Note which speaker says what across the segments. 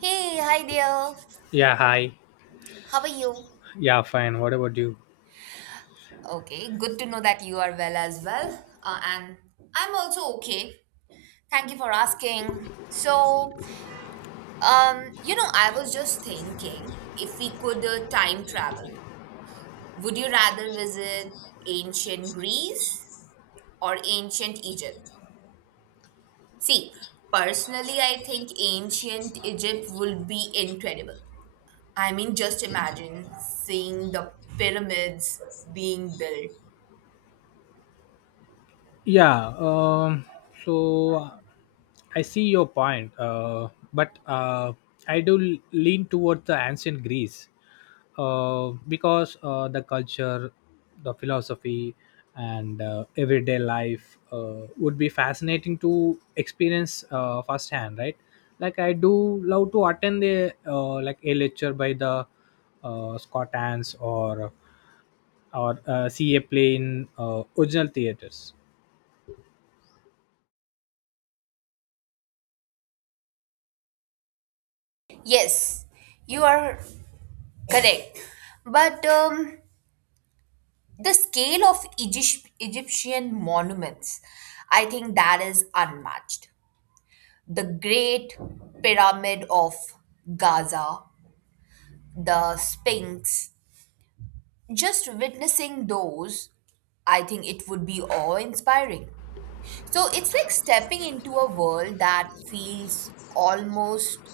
Speaker 1: Hey, hi there.
Speaker 2: Yeah, hi.
Speaker 1: How are you?
Speaker 2: Yeah, fine. What about you?
Speaker 1: Okay, good to know that you are well as well. And I'm also okay. Thank you for asking. So, I was just thinking if we could time travel, would you rather visit ancient Greece or ancient Egypt? See, personally, I think ancient Egypt would be incredible. I mean, just imagine seeing the pyramids being built.
Speaker 2: Yeah, so I see your point, but I do lean toward the ancient Greece because the culture, the philosophy, and everyday life would be fascinating to experience firsthand, right? Like I do love to attend a like a lecture by the Scots, or see a play in original theaters.
Speaker 1: Yes, you are correct. But the scale of Egypt, Egyptian monuments, I think that is unmatched. The Great Pyramid of Gaza, the Sphinx, just witnessing those, I think it would be awe inspiring. So it's like stepping into a world that feels almost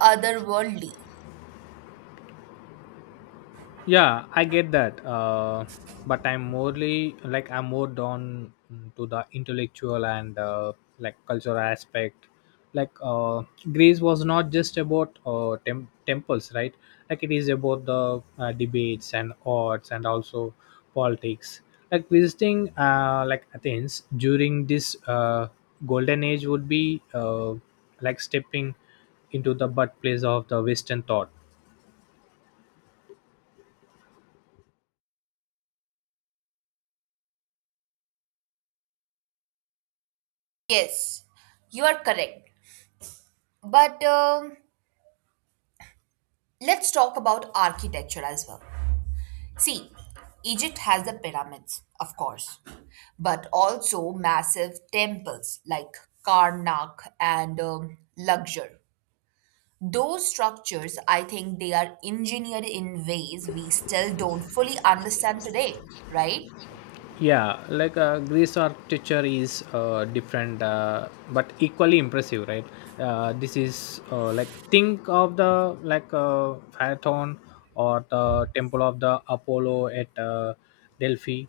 Speaker 1: otherworldly.
Speaker 2: Yeah, I get that, but I'm more down to the intellectual and like cultural aspect. Like Greece was not just about temples, right? Like it is about the debates and arts and also politics, like visiting like Athens during this golden age would be like stepping into the birthplace of the Western thought.
Speaker 1: Yes, you are correct. But Let's talk about architecture as well. See, Egypt has the pyramids, of course, but also massive temples like Karnak and Luxor. Those structures, I think they are engineered in ways we still don't fully understand today, right?
Speaker 2: Yeah, like Greece architecture is different, but equally impressive, right? This is like think of the like Phaethon or the temple of the Apollo at Delphi.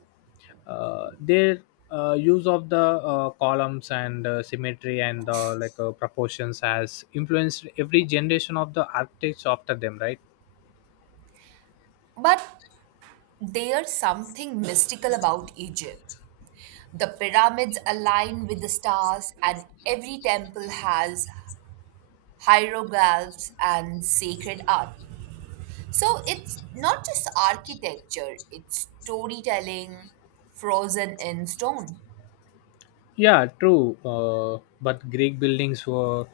Speaker 2: Their use of the columns and symmetry and proportions has influenced every generation of the architects after them, right?
Speaker 1: But there's something mystical about Egypt. The pyramids align with the stars, and every temple has hieroglyphs, and sacred art. So it's not just architecture, it's storytelling frozen in stone.
Speaker 2: Yeah, true. But Greek buildings were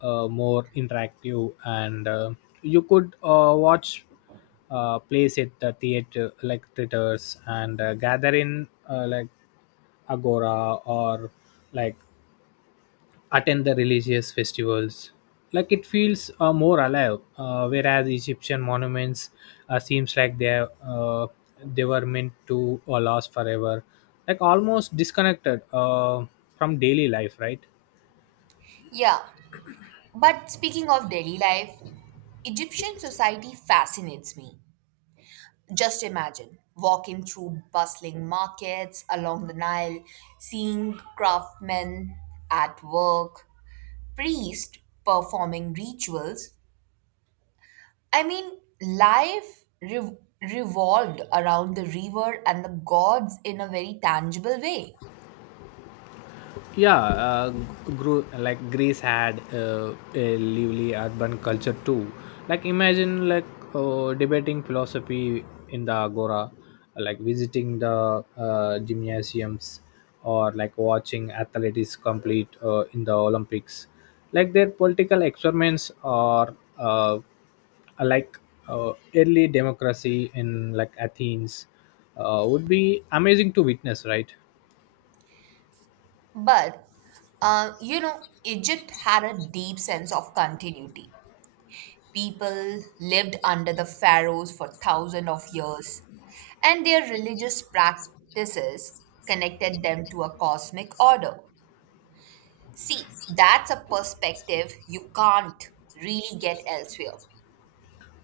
Speaker 2: more interactive, and you could watch plays at the theater, like theaters, and gather in like agora or like attend the religious festivals. Like it feels more alive, whereas Egyptian monuments seems like they were meant to last forever, like almost disconnected from daily life, right?
Speaker 1: Yeah, but speaking of daily life, Egyptian society fascinates me. Just imagine walking through bustling markets along the Nile, seeing craftsmen at work, priests performing rituals, I mean, life revolved around the river and the gods in a very tangible way.
Speaker 2: Yeah, like Greece had a lively urban culture too. Like imagine like debating philosophy in the agora, like visiting the gymnasiums, or like watching athletes complete in the Olympics. Like their political experiments are, like early democracy in like Athens would be amazing to witness, right?
Speaker 1: But, Egypt had a deep sense of continuity. People lived under the pharaohs for thousands of years, and their religious practices connected them to a cosmic order. See, that's a perspective you can't really get elsewhere.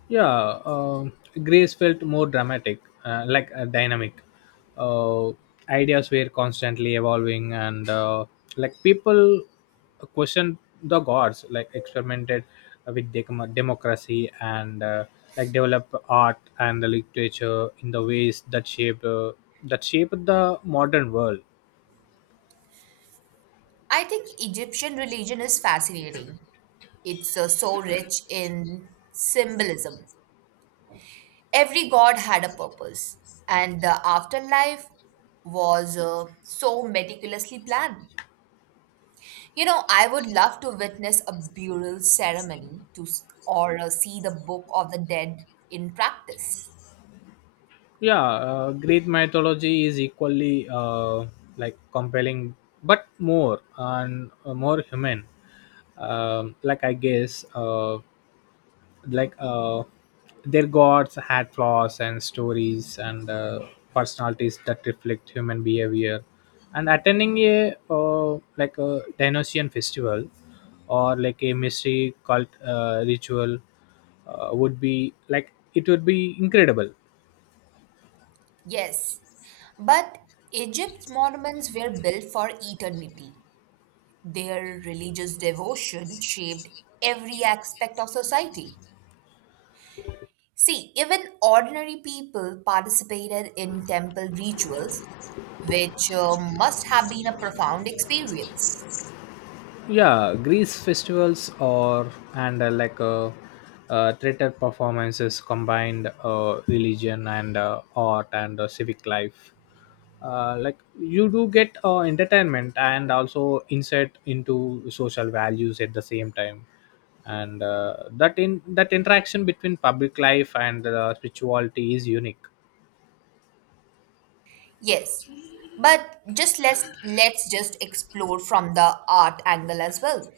Speaker 2: Yeah, Grace felt more dramatic, like dynamic. Uh, Ideas were constantly evolving, and like people questioned the gods, like experimented with democracy and like developed art and the literature in the ways that shaped the modern world.
Speaker 1: I think Egyptian religion is fascinating. It's so rich in symbolism. Every god had a purpose, and the afterlife was so meticulously planned. You know, I would love to witness a burial ceremony to s- or see the Book of the Dead in practice.
Speaker 2: Yeah, Greek mythology is equally like compelling but more human. Like I guess, uh, like uh, their gods had flaws and stories and personalities that reflect human behavior, and attending a uh, like a Dionysian festival or like a mystery cult ritual, would be like it would be incredible.
Speaker 1: Yes, but Egypt's monuments were built for eternity. Their religious devotion shaped every aspect of society. See, even ordinary people participated in temple rituals, which must have been a profound experience.
Speaker 2: Yeah, greece festivals or and theater performances combined religion and art and civic life. Like you do get entertainment and also insight into social values at the same time, and that interaction between public life and spirituality is unique.
Speaker 1: Yes, but just let's just explore from the art angle as well.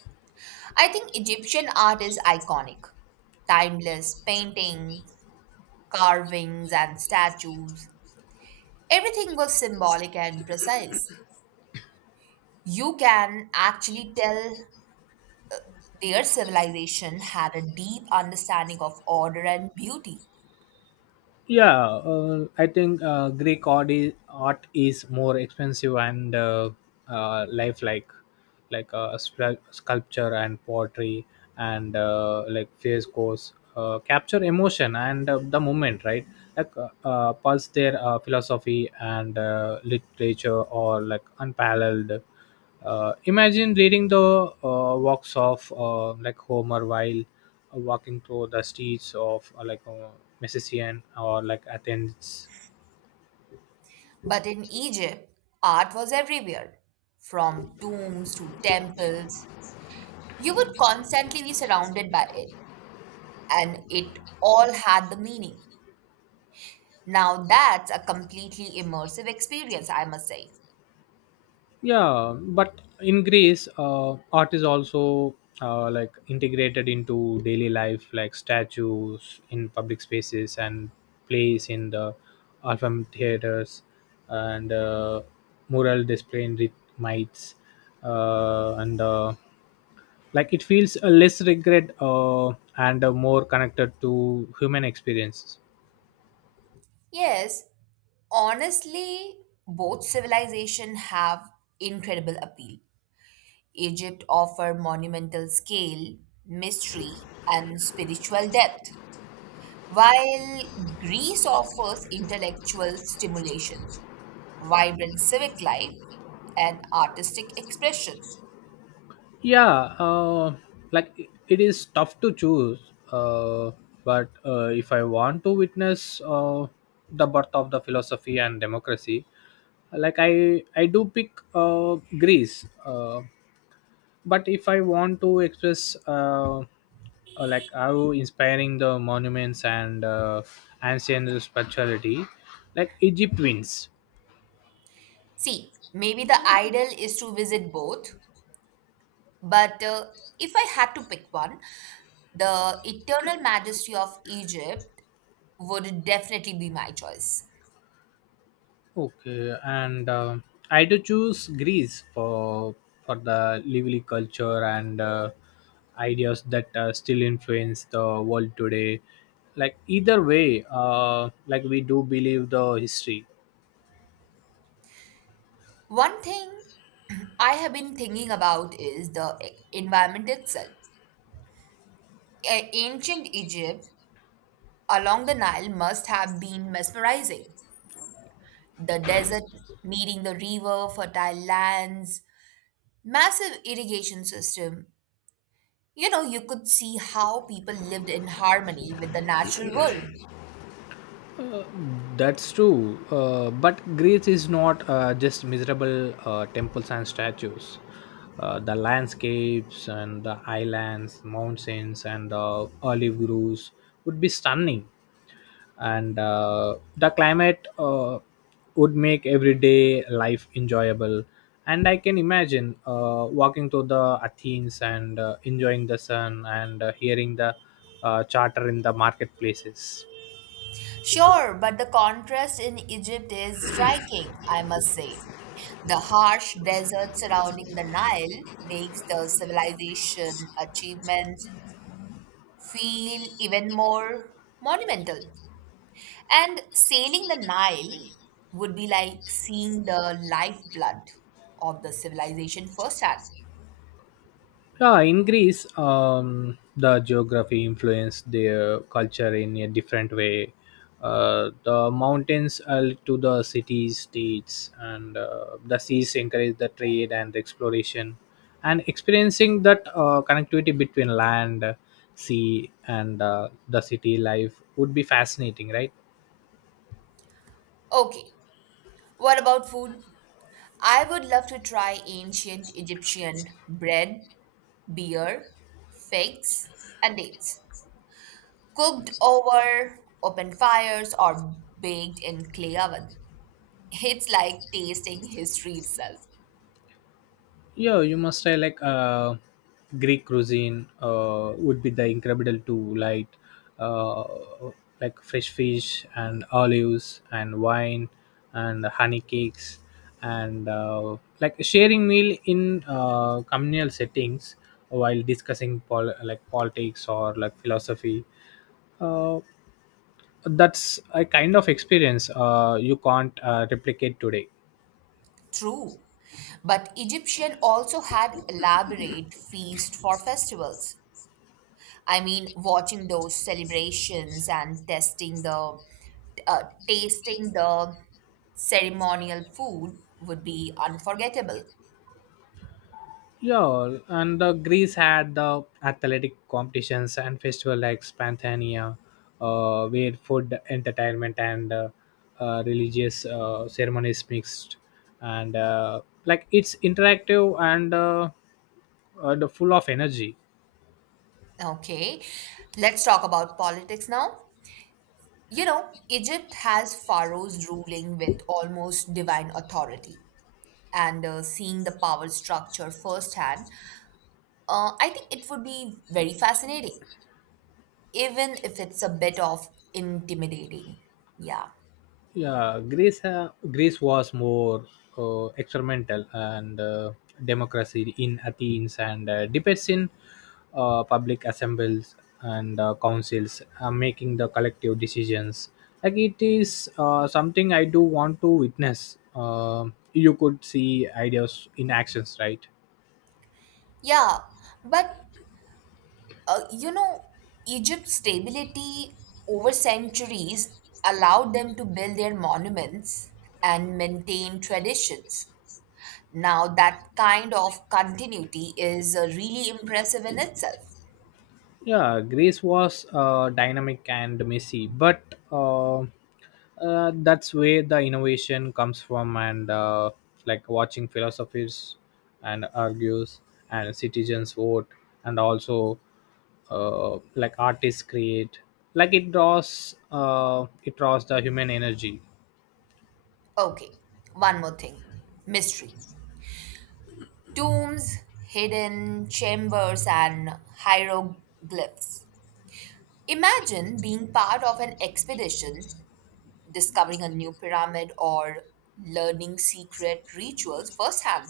Speaker 1: I think Egyptian art is iconic. Timeless paintings, carvings, and statues. Everything was symbolic and precise. You can actually tell their civilization had a deep understanding of order and beauty.
Speaker 2: Yeah, I think Greek art is more expensive and, lifelike, like sculpture and pottery and like frescoes capture emotion and the moment, right. Like pulse their philosophy and literature or like unparalleled. Imagine reading the works of like Homer while walking through the streets of Messenian or like Athens.
Speaker 1: But in Egypt, art was everywhere, from tombs to temples. You would constantly be surrounded by it, and it all had the meaning. Now that's a completely immersive experience, I must say.
Speaker 2: Yeah, but in Greece, art is also like integrated into daily life, like statues in public spaces and plays in the Alpha theaters and mural display in Mites, and like it feels a less regret, and more connected to human experiences.
Speaker 1: Yes, honestly, both civilization have incredible appeal. Egypt offer monumental scale, mystery, and spiritual depth, while Greece offers intellectual stimulation, vibrant civic life, and artistic expression.
Speaker 2: Yeah, like it is tough to choose, uh, but if I want to witness the birth of the philosophy and democracy, like I do pick Greece, but if I want to express, like how inspiring the monuments and ancient spirituality, like Egypt wins.
Speaker 1: See, maybe the ideal is to visit both, but if I had to pick one, the eternal majesty of Egypt would definitely be my choice.
Speaker 2: Okay, and I do choose Greece for the lively culture and ideas that still influence the world today. Like either way, like we do believe the history.
Speaker 1: One thing I have been thinking about is the environment itself. Ancient Egypt along the Nile must have been mesmerizing. The desert meeting the river, fertile lands, massive irrigation system. You know, you could see how people lived in harmony with the natural world.
Speaker 2: That's true. But Greece is not just miserable temples and statues. The landscapes and the islands, mountains, and the olive groves would be stunning, and the climate would make everyday life enjoyable. And I can imagine walking to the Athens and enjoying the sun and hearing the charter in the marketplaces.
Speaker 1: Sure, but the contrast in Egypt is striking, I must say. The harsh desert surrounding the Nile makes the civilization achievements feel even more monumental. And sailing the Nile would be like seeing the lifeblood of the civilization firsthand.
Speaker 2: Yeah, in Greece, the geography influenced their culture in a different way. The mountains are linked to the cities, states, and the seas encourage the trade and exploration. And experiencing that connectivity between land, sea, and the city life would be fascinating, right?
Speaker 1: Okay, what about food? I would love to try ancient Egyptian bread, beer, figs, and dates, cooked over open fires or baked in clay oven. It's like tasting history itself.
Speaker 2: Yeah, you must try like, Greek cuisine would be the incredible to light, uh, like fresh fish and olives and wine and honey cakes and like sharing meal in communal settings while discussing like politics or like philosophy. Uh, that's a kind of experience you can't replicate today.
Speaker 1: True. But Egyptian also had elaborate feast for festivals. I mean, watching those celebrations and testing the uh, tasting the ceremonial food would be unforgettable.
Speaker 2: Yeah, and Greece had the athletic competitions and festival like Spanthania, where food, entertainment, and religious ceremonies mixed, and like it's interactive and the full of energy.
Speaker 1: Okay, let's talk about politics now. You know, Egypt has pharaohs ruling with almost divine authority. And seeing the power structure firsthand, I think it would be very fascinating, even if it's a bit of intimidating. Yeah.
Speaker 2: Yeah, Greece was more experimental, and democracy in Athens and debates in public assemblies and councils making the collective decisions, like it is something I do want to witness. You could see ideas in actions, right?
Speaker 1: Yeah. But, uh, you know, Egypt's stability over centuries allowed them to build their monuments and maintain traditions. Now, that kind of continuity is really impressive in itself.
Speaker 2: Yeah, Greece was dynamic and messy, but, that's where the innovation comes from. And like watching philosophers and argues and citizens vote, and also like artists create. Like it draws the human energy.
Speaker 1: Okay, one more thing mystery. Tombs, hidden chambers, and hieroglyphs. Imagine being part of an expedition, discovering a new pyramid, or learning secret rituals firsthand.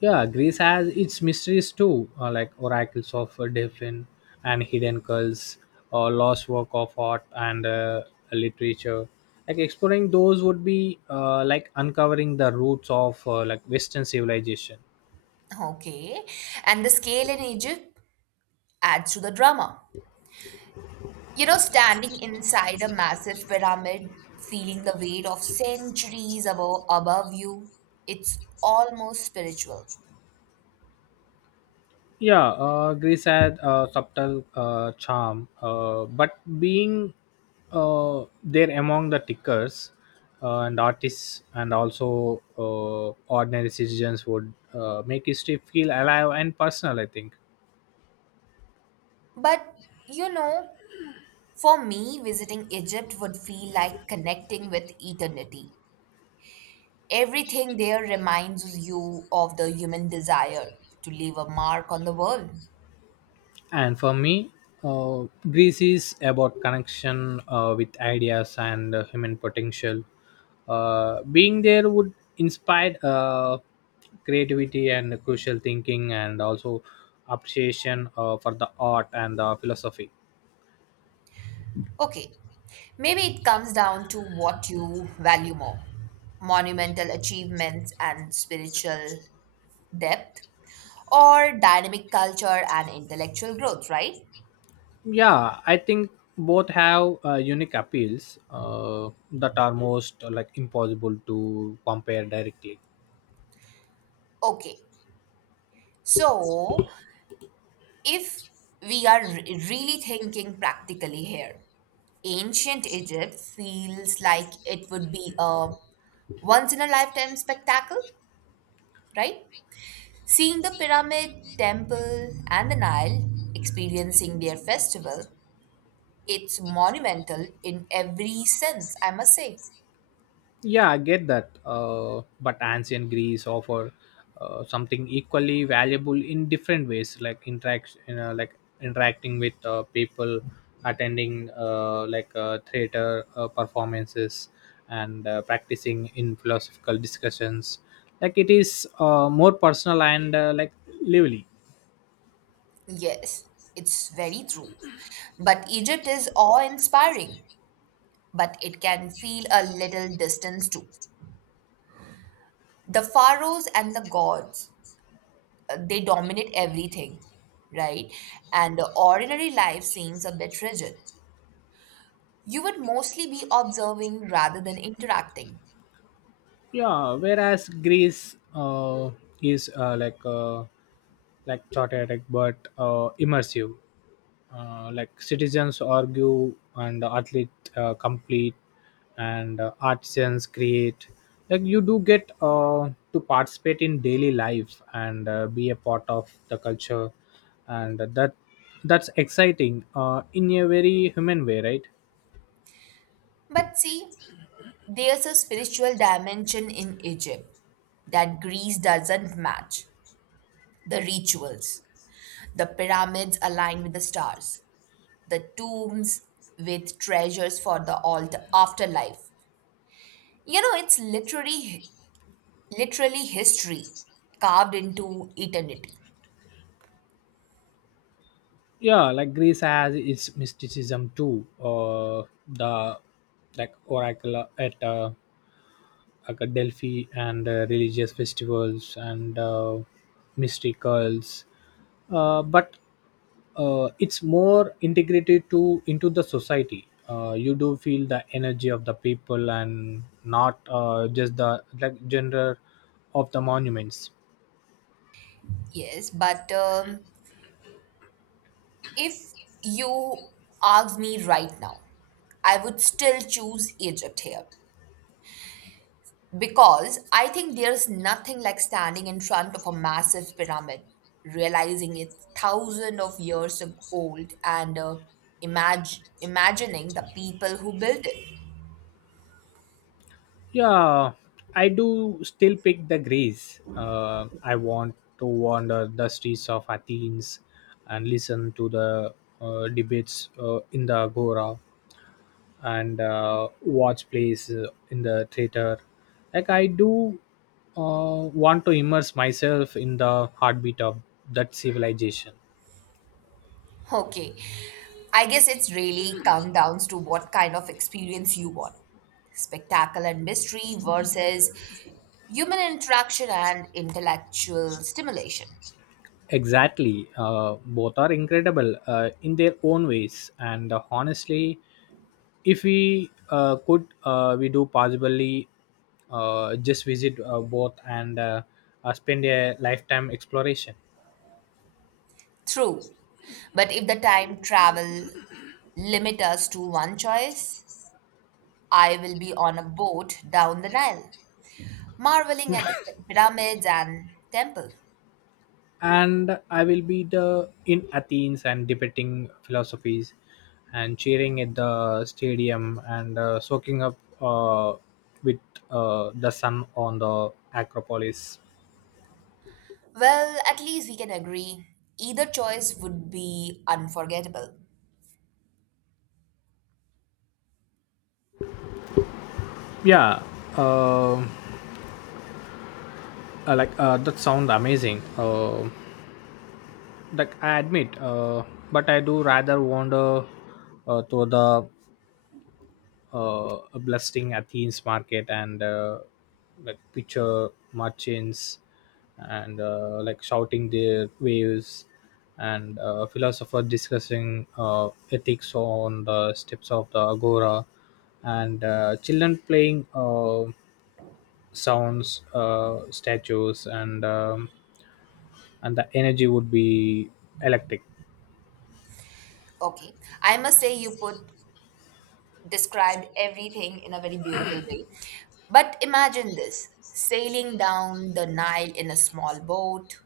Speaker 2: Yeah, Greece has its mysteries too, like oracles of Delphin and hidden cults, or lost work of art and literature. Like exploring those would be like uncovering the roots of like Western civilization.
Speaker 1: Okay, and the scale in Egypt adds to the drama. You know, standing inside a massive pyramid, feeling the weight of centuries above you, it's almost spiritual.
Speaker 2: Yeah, Greece had a subtle charm, but being there among the tickers, and artists, and also ordinary citizens, would make history feel alive and personal, I think.
Speaker 1: But you know, for me, visiting Egypt would feel like connecting with eternity. Everything there reminds you of the human desire to leave a mark on the world.
Speaker 2: And for me, uh, Greece is about connection with ideas and human potential. Being there would inspire creativity and crucial thinking and also appreciation for the art and the philosophy.
Speaker 1: Okay, maybe it comes down to what you value more monumental achievements and spiritual depth, or dynamic culture and intellectual growth, right?
Speaker 2: Yeah, I think both have unique appeals that are most like impossible to compare directly.
Speaker 1: Okay. So, if we are really thinking practically here, ancient Egypt feels like it would be a once in a lifetime spectacle, right? Seeing the pyramid, temple, and the Nile, experiencing their festival, it's monumental in every sense, I must say.
Speaker 2: Yeah, I get that. But ancient Greece offer something equally valuable in different ways, like interaction, like interacting with people, attending theater performances, and practicing in philosophical discussions. Like it is more personal and like lively.
Speaker 1: Yes, it's very true. But Egypt is awe inspiring but it can feel a little distance too. The pharaohs and the gods, they dominate everything, right? And the ordinary life seems a bit rigid. You would mostly be observing rather than interacting.
Speaker 2: Yeah, whereas Greece, is like chaotic but immersive, like citizens argue and athlete complete and artisans create. Like you do get to participate in daily life and be a part of the culture, and that's exciting in a very human way, right?
Speaker 1: But see, there's a spiritual dimension in Egypt that Greece doesn't match. The rituals, the pyramids aligned with the stars, the tombs with treasures for the afterlife. You know, it's literally history carved into eternity.
Speaker 2: Yeah, like Greece has its mysticism too. The like oracle at like a Delphi and religious festivals and mysticals, but it's more integrated to into the society. You do feel the energy of the people and not just the like gender of the monuments.
Speaker 1: Yes, but if you ask me right now, I would still choose Egypt here because I think there's nothing like standing in front of a massive pyramid, realizing it's thousands of years old, and imagining the people who built it.
Speaker 2: Yeah, I do still pick the Greece. I want to wander the streets of Athens and listen to the debates in the Agora and watch plays in the theater. Like, I do want to immerse myself in the heartbeat of that civilization.
Speaker 1: Okay. I guess it's really come down to what kind of experience you want. Spectacle and mystery versus human interaction and intellectual stimulation.
Speaker 2: Exactly. Both are incredible in their own ways. And honestly, if we could, we do possibly just visit both and, spend a lifetime exploration.
Speaker 1: True. But if the time travel limit us to one choice, I will be on a boat down the Nile, marveling at the pyramids and temple.
Speaker 2: And I will be the in Athens and debating philosophies and cheering at the stadium and soaking up with the sun on the Acropolis.
Speaker 1: Well, at least we can agree either choice would be unforgettable.
Speaker 2: Yeah. um that sound amazing, like I admit, but I do rather wander to the blasting Athens market and like picture merchants and like shouting their waves and philosopher discussing ethics on the steps of the Agora and children playing sounds, statues, and the energy would be electric.
Speaker 1: Okay, I must say you put described everything in a very beautiful way. But imagine this sailing down the Nile in a small boat,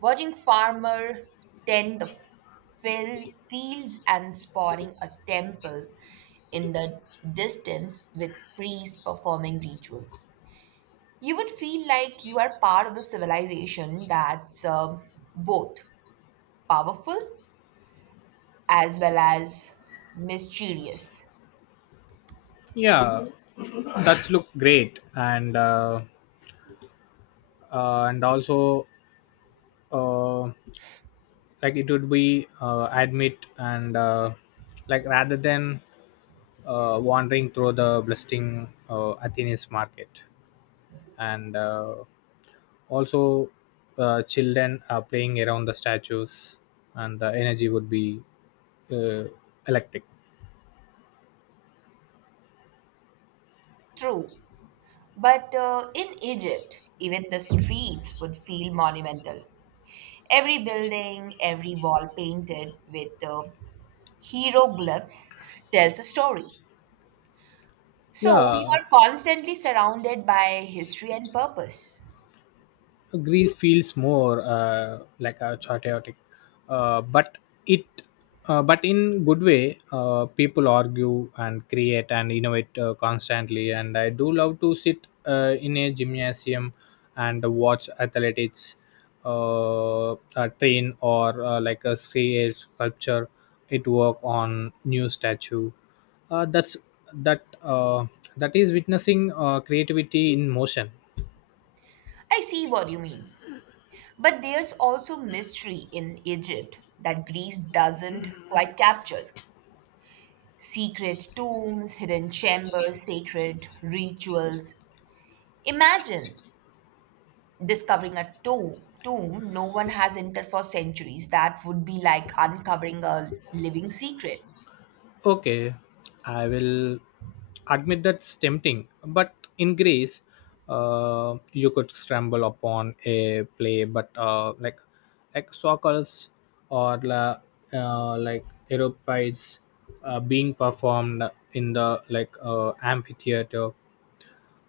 Speaker 1: watching farmer tend the fields and spotting a temple in the distance with priests performing rituals. You would feel like you are part of the civilization that's both powerful as well as mysterious.
Speaker 2: Yeah, that's look great, and, and also uh, like it would be admit and like rather than wandering through the bustling Athens market and. Also children are playing around the statues and the energy would be uh, electric.
Speaker 1: True. But in Egypt, even the streets would feel monumental. Every building, every wall painted with hieroglyphs tells a story. So you
Speaker 2: Yeah,
Speaker 1: are constantly surrounded by history and purpose.
Speaker 2: Greece feels more like a chaotic, but it, but in good way. People argue and create and innovate constantly, and I do love to sit in a gymnasium and watch athletics, uh, uh, train or like a create sculpture. It work on new statue. Uh, that's that uh, that is witnessing creativity in motion.
Speaker 1: I see what you mean. But there's also mystery in Egypt that Greece doesn't quite capture. Secret tombs, hidden chambers, sacred rituals. Imagine discovering a tomb no one has entered for centuries. That would be like uncovering a living secret.
Speaker 2: Okay, I will admit that's tempting, but in Greece, you could scramble upon a play, but like circles or like aeropides being performed in the like amphitheater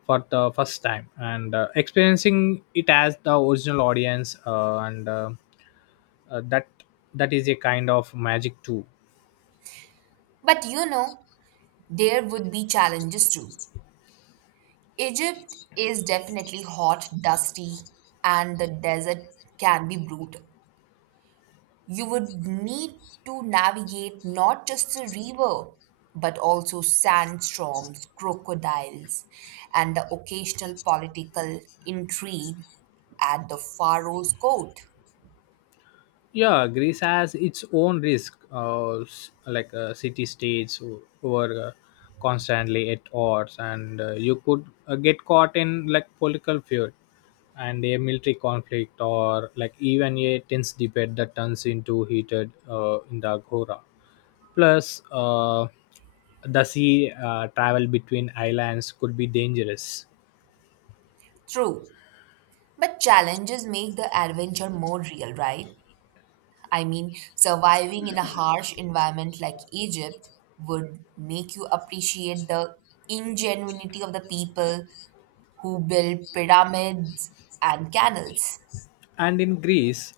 Speaker 2: for the first time and experiencing it as the original audience, and uh, that that is a kind of magic too.
Speaker 1: But there would be challenges too. Egypt is definitely hot, dusty, and the desert can be brutal. You would need to navigate not just the river, but also sandstorms, crocodiles, and the occasional political intrigue at the pharaoh's court.
Speaker 2: Yeah, Greece has its own risk, like city states who are constantly at odds, and you could get caught in like political feud and a military conflict, or like even a tense debate that turns into heated in the Agora. Plus, the sea travel between islands could be dangerous.
Speaker 1: True. But challenges make the adventure more real, right? I mean, surviving in a harsh environment like Egypt would make you appreciate the ingenuity of the people who build pyramids and canals.
Speaker 2: And in Greece,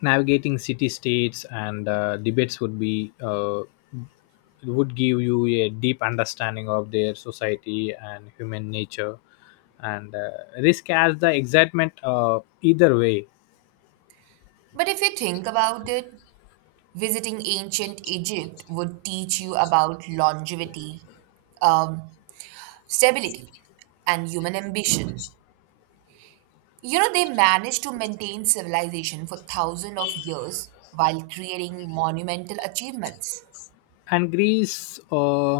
Speaker 2: navigating city states and debates would give you a deep understanding of their society and human nature, and risk has the excitement either way.
Speaker 1: But if you think about it, visiting ancient Egypt would teach you about longevity, um, stability, and human ambition. You know, they managed to maintain civilization for thousands of years while creating monumental achievements.
Speaker 2: And Greece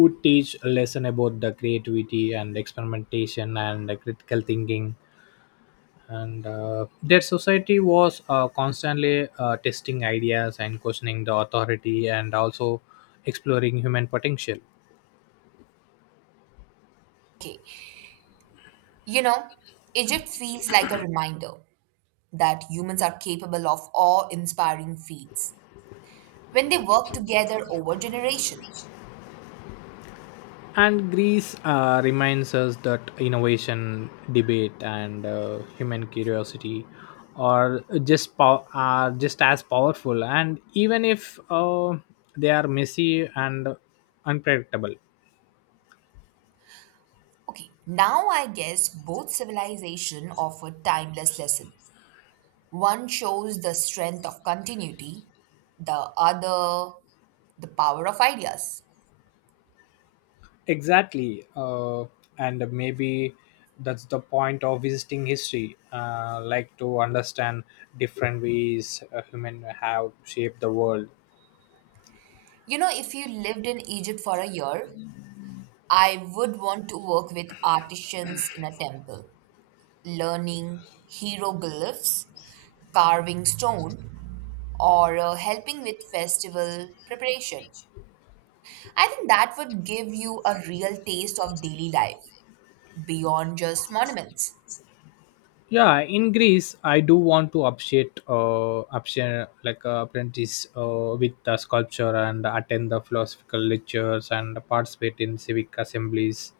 Speaker 2: would teach a lesson about the creativity and experimentation and the critical thinking. And their society was constantly testing ideas and questioning the authority and also exploring human potential.
Speaker 1: Okay, you know, Egypt feels like a reminder that humans are capable of awe-inspiring feats when they work together over generation.
Speaker 2: And Greece reminds us that innovation, debate, and human curiosity are just as powerful, and even if they are messy and unpredictable.
Speaker 1: Okay, now I guess both civilization offer timeless lesson. One shows the strength of continuity, the other the power of ideas.
Speaker 2: Exactly, and maybe that's the point of visiting history, like to understand different ways human have shaped the world.
Speaker 1: You know, if you lived in Egypt for a year, I would want to work with artisans in a temple, learning hieroglyphs, carving stone, or helping with festival preparation. I think that would give you a real taste of daily life beyond just monuments.
Speaker 2: Yeah, in Greece, I do want to appreciate like apprentice with the sculpture and attend the philosophical lectures and participate in civic assemblies.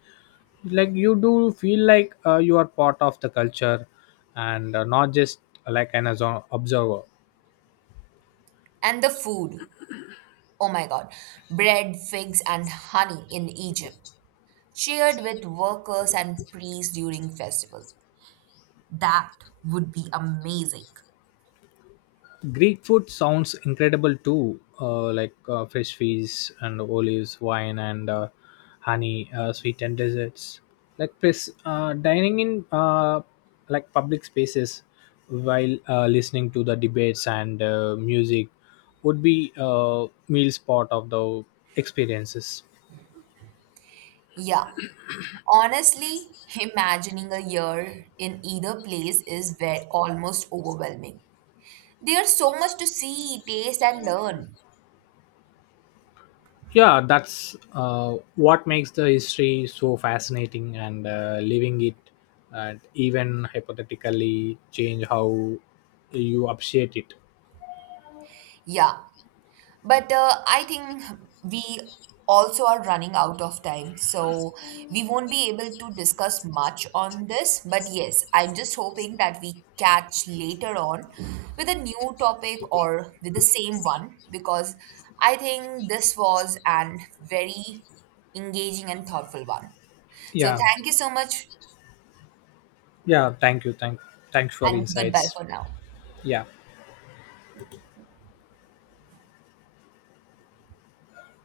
Speaker 2: Like you do feel like you are part of the culture and not just like an observer.
Speaker 1: And the food oh my god, bread, figs, and honey in Egypt, shared with workers and priests during festival. That would be amazing.
Speaker 2: Greek food sounds incredible too, like fresh fish and olives, wine and honey, sweetened desserts. Like dining in like public spaces while listening to the debates and music would be a meal's part of the experiences.
Speaker 1: Yeah, honestly, imagining a year in either place is very, almost overwhelming. There's so much to see, taste, and learn.
Speaker 2: Yeah, that's what makes the history so fascinating and living it and even hypothetically change how you appreciate it.
Speaker 1: Yeah, but I think we also are running out of time, so we won't be able to discuss much on this. But yes, I'm just hoping that we catch later on with a new topic or with the same one because I think this was an very engaging and thoughtful one. So
Speaker 2: Yeah.
Speaker 1: thank you so much
Speaker 2: Yeah, thank you, thanks for
Speaker 1: and goodbye
Speaker 2: insights.
Speaker 1: for now.
Speaker 2: Yeah.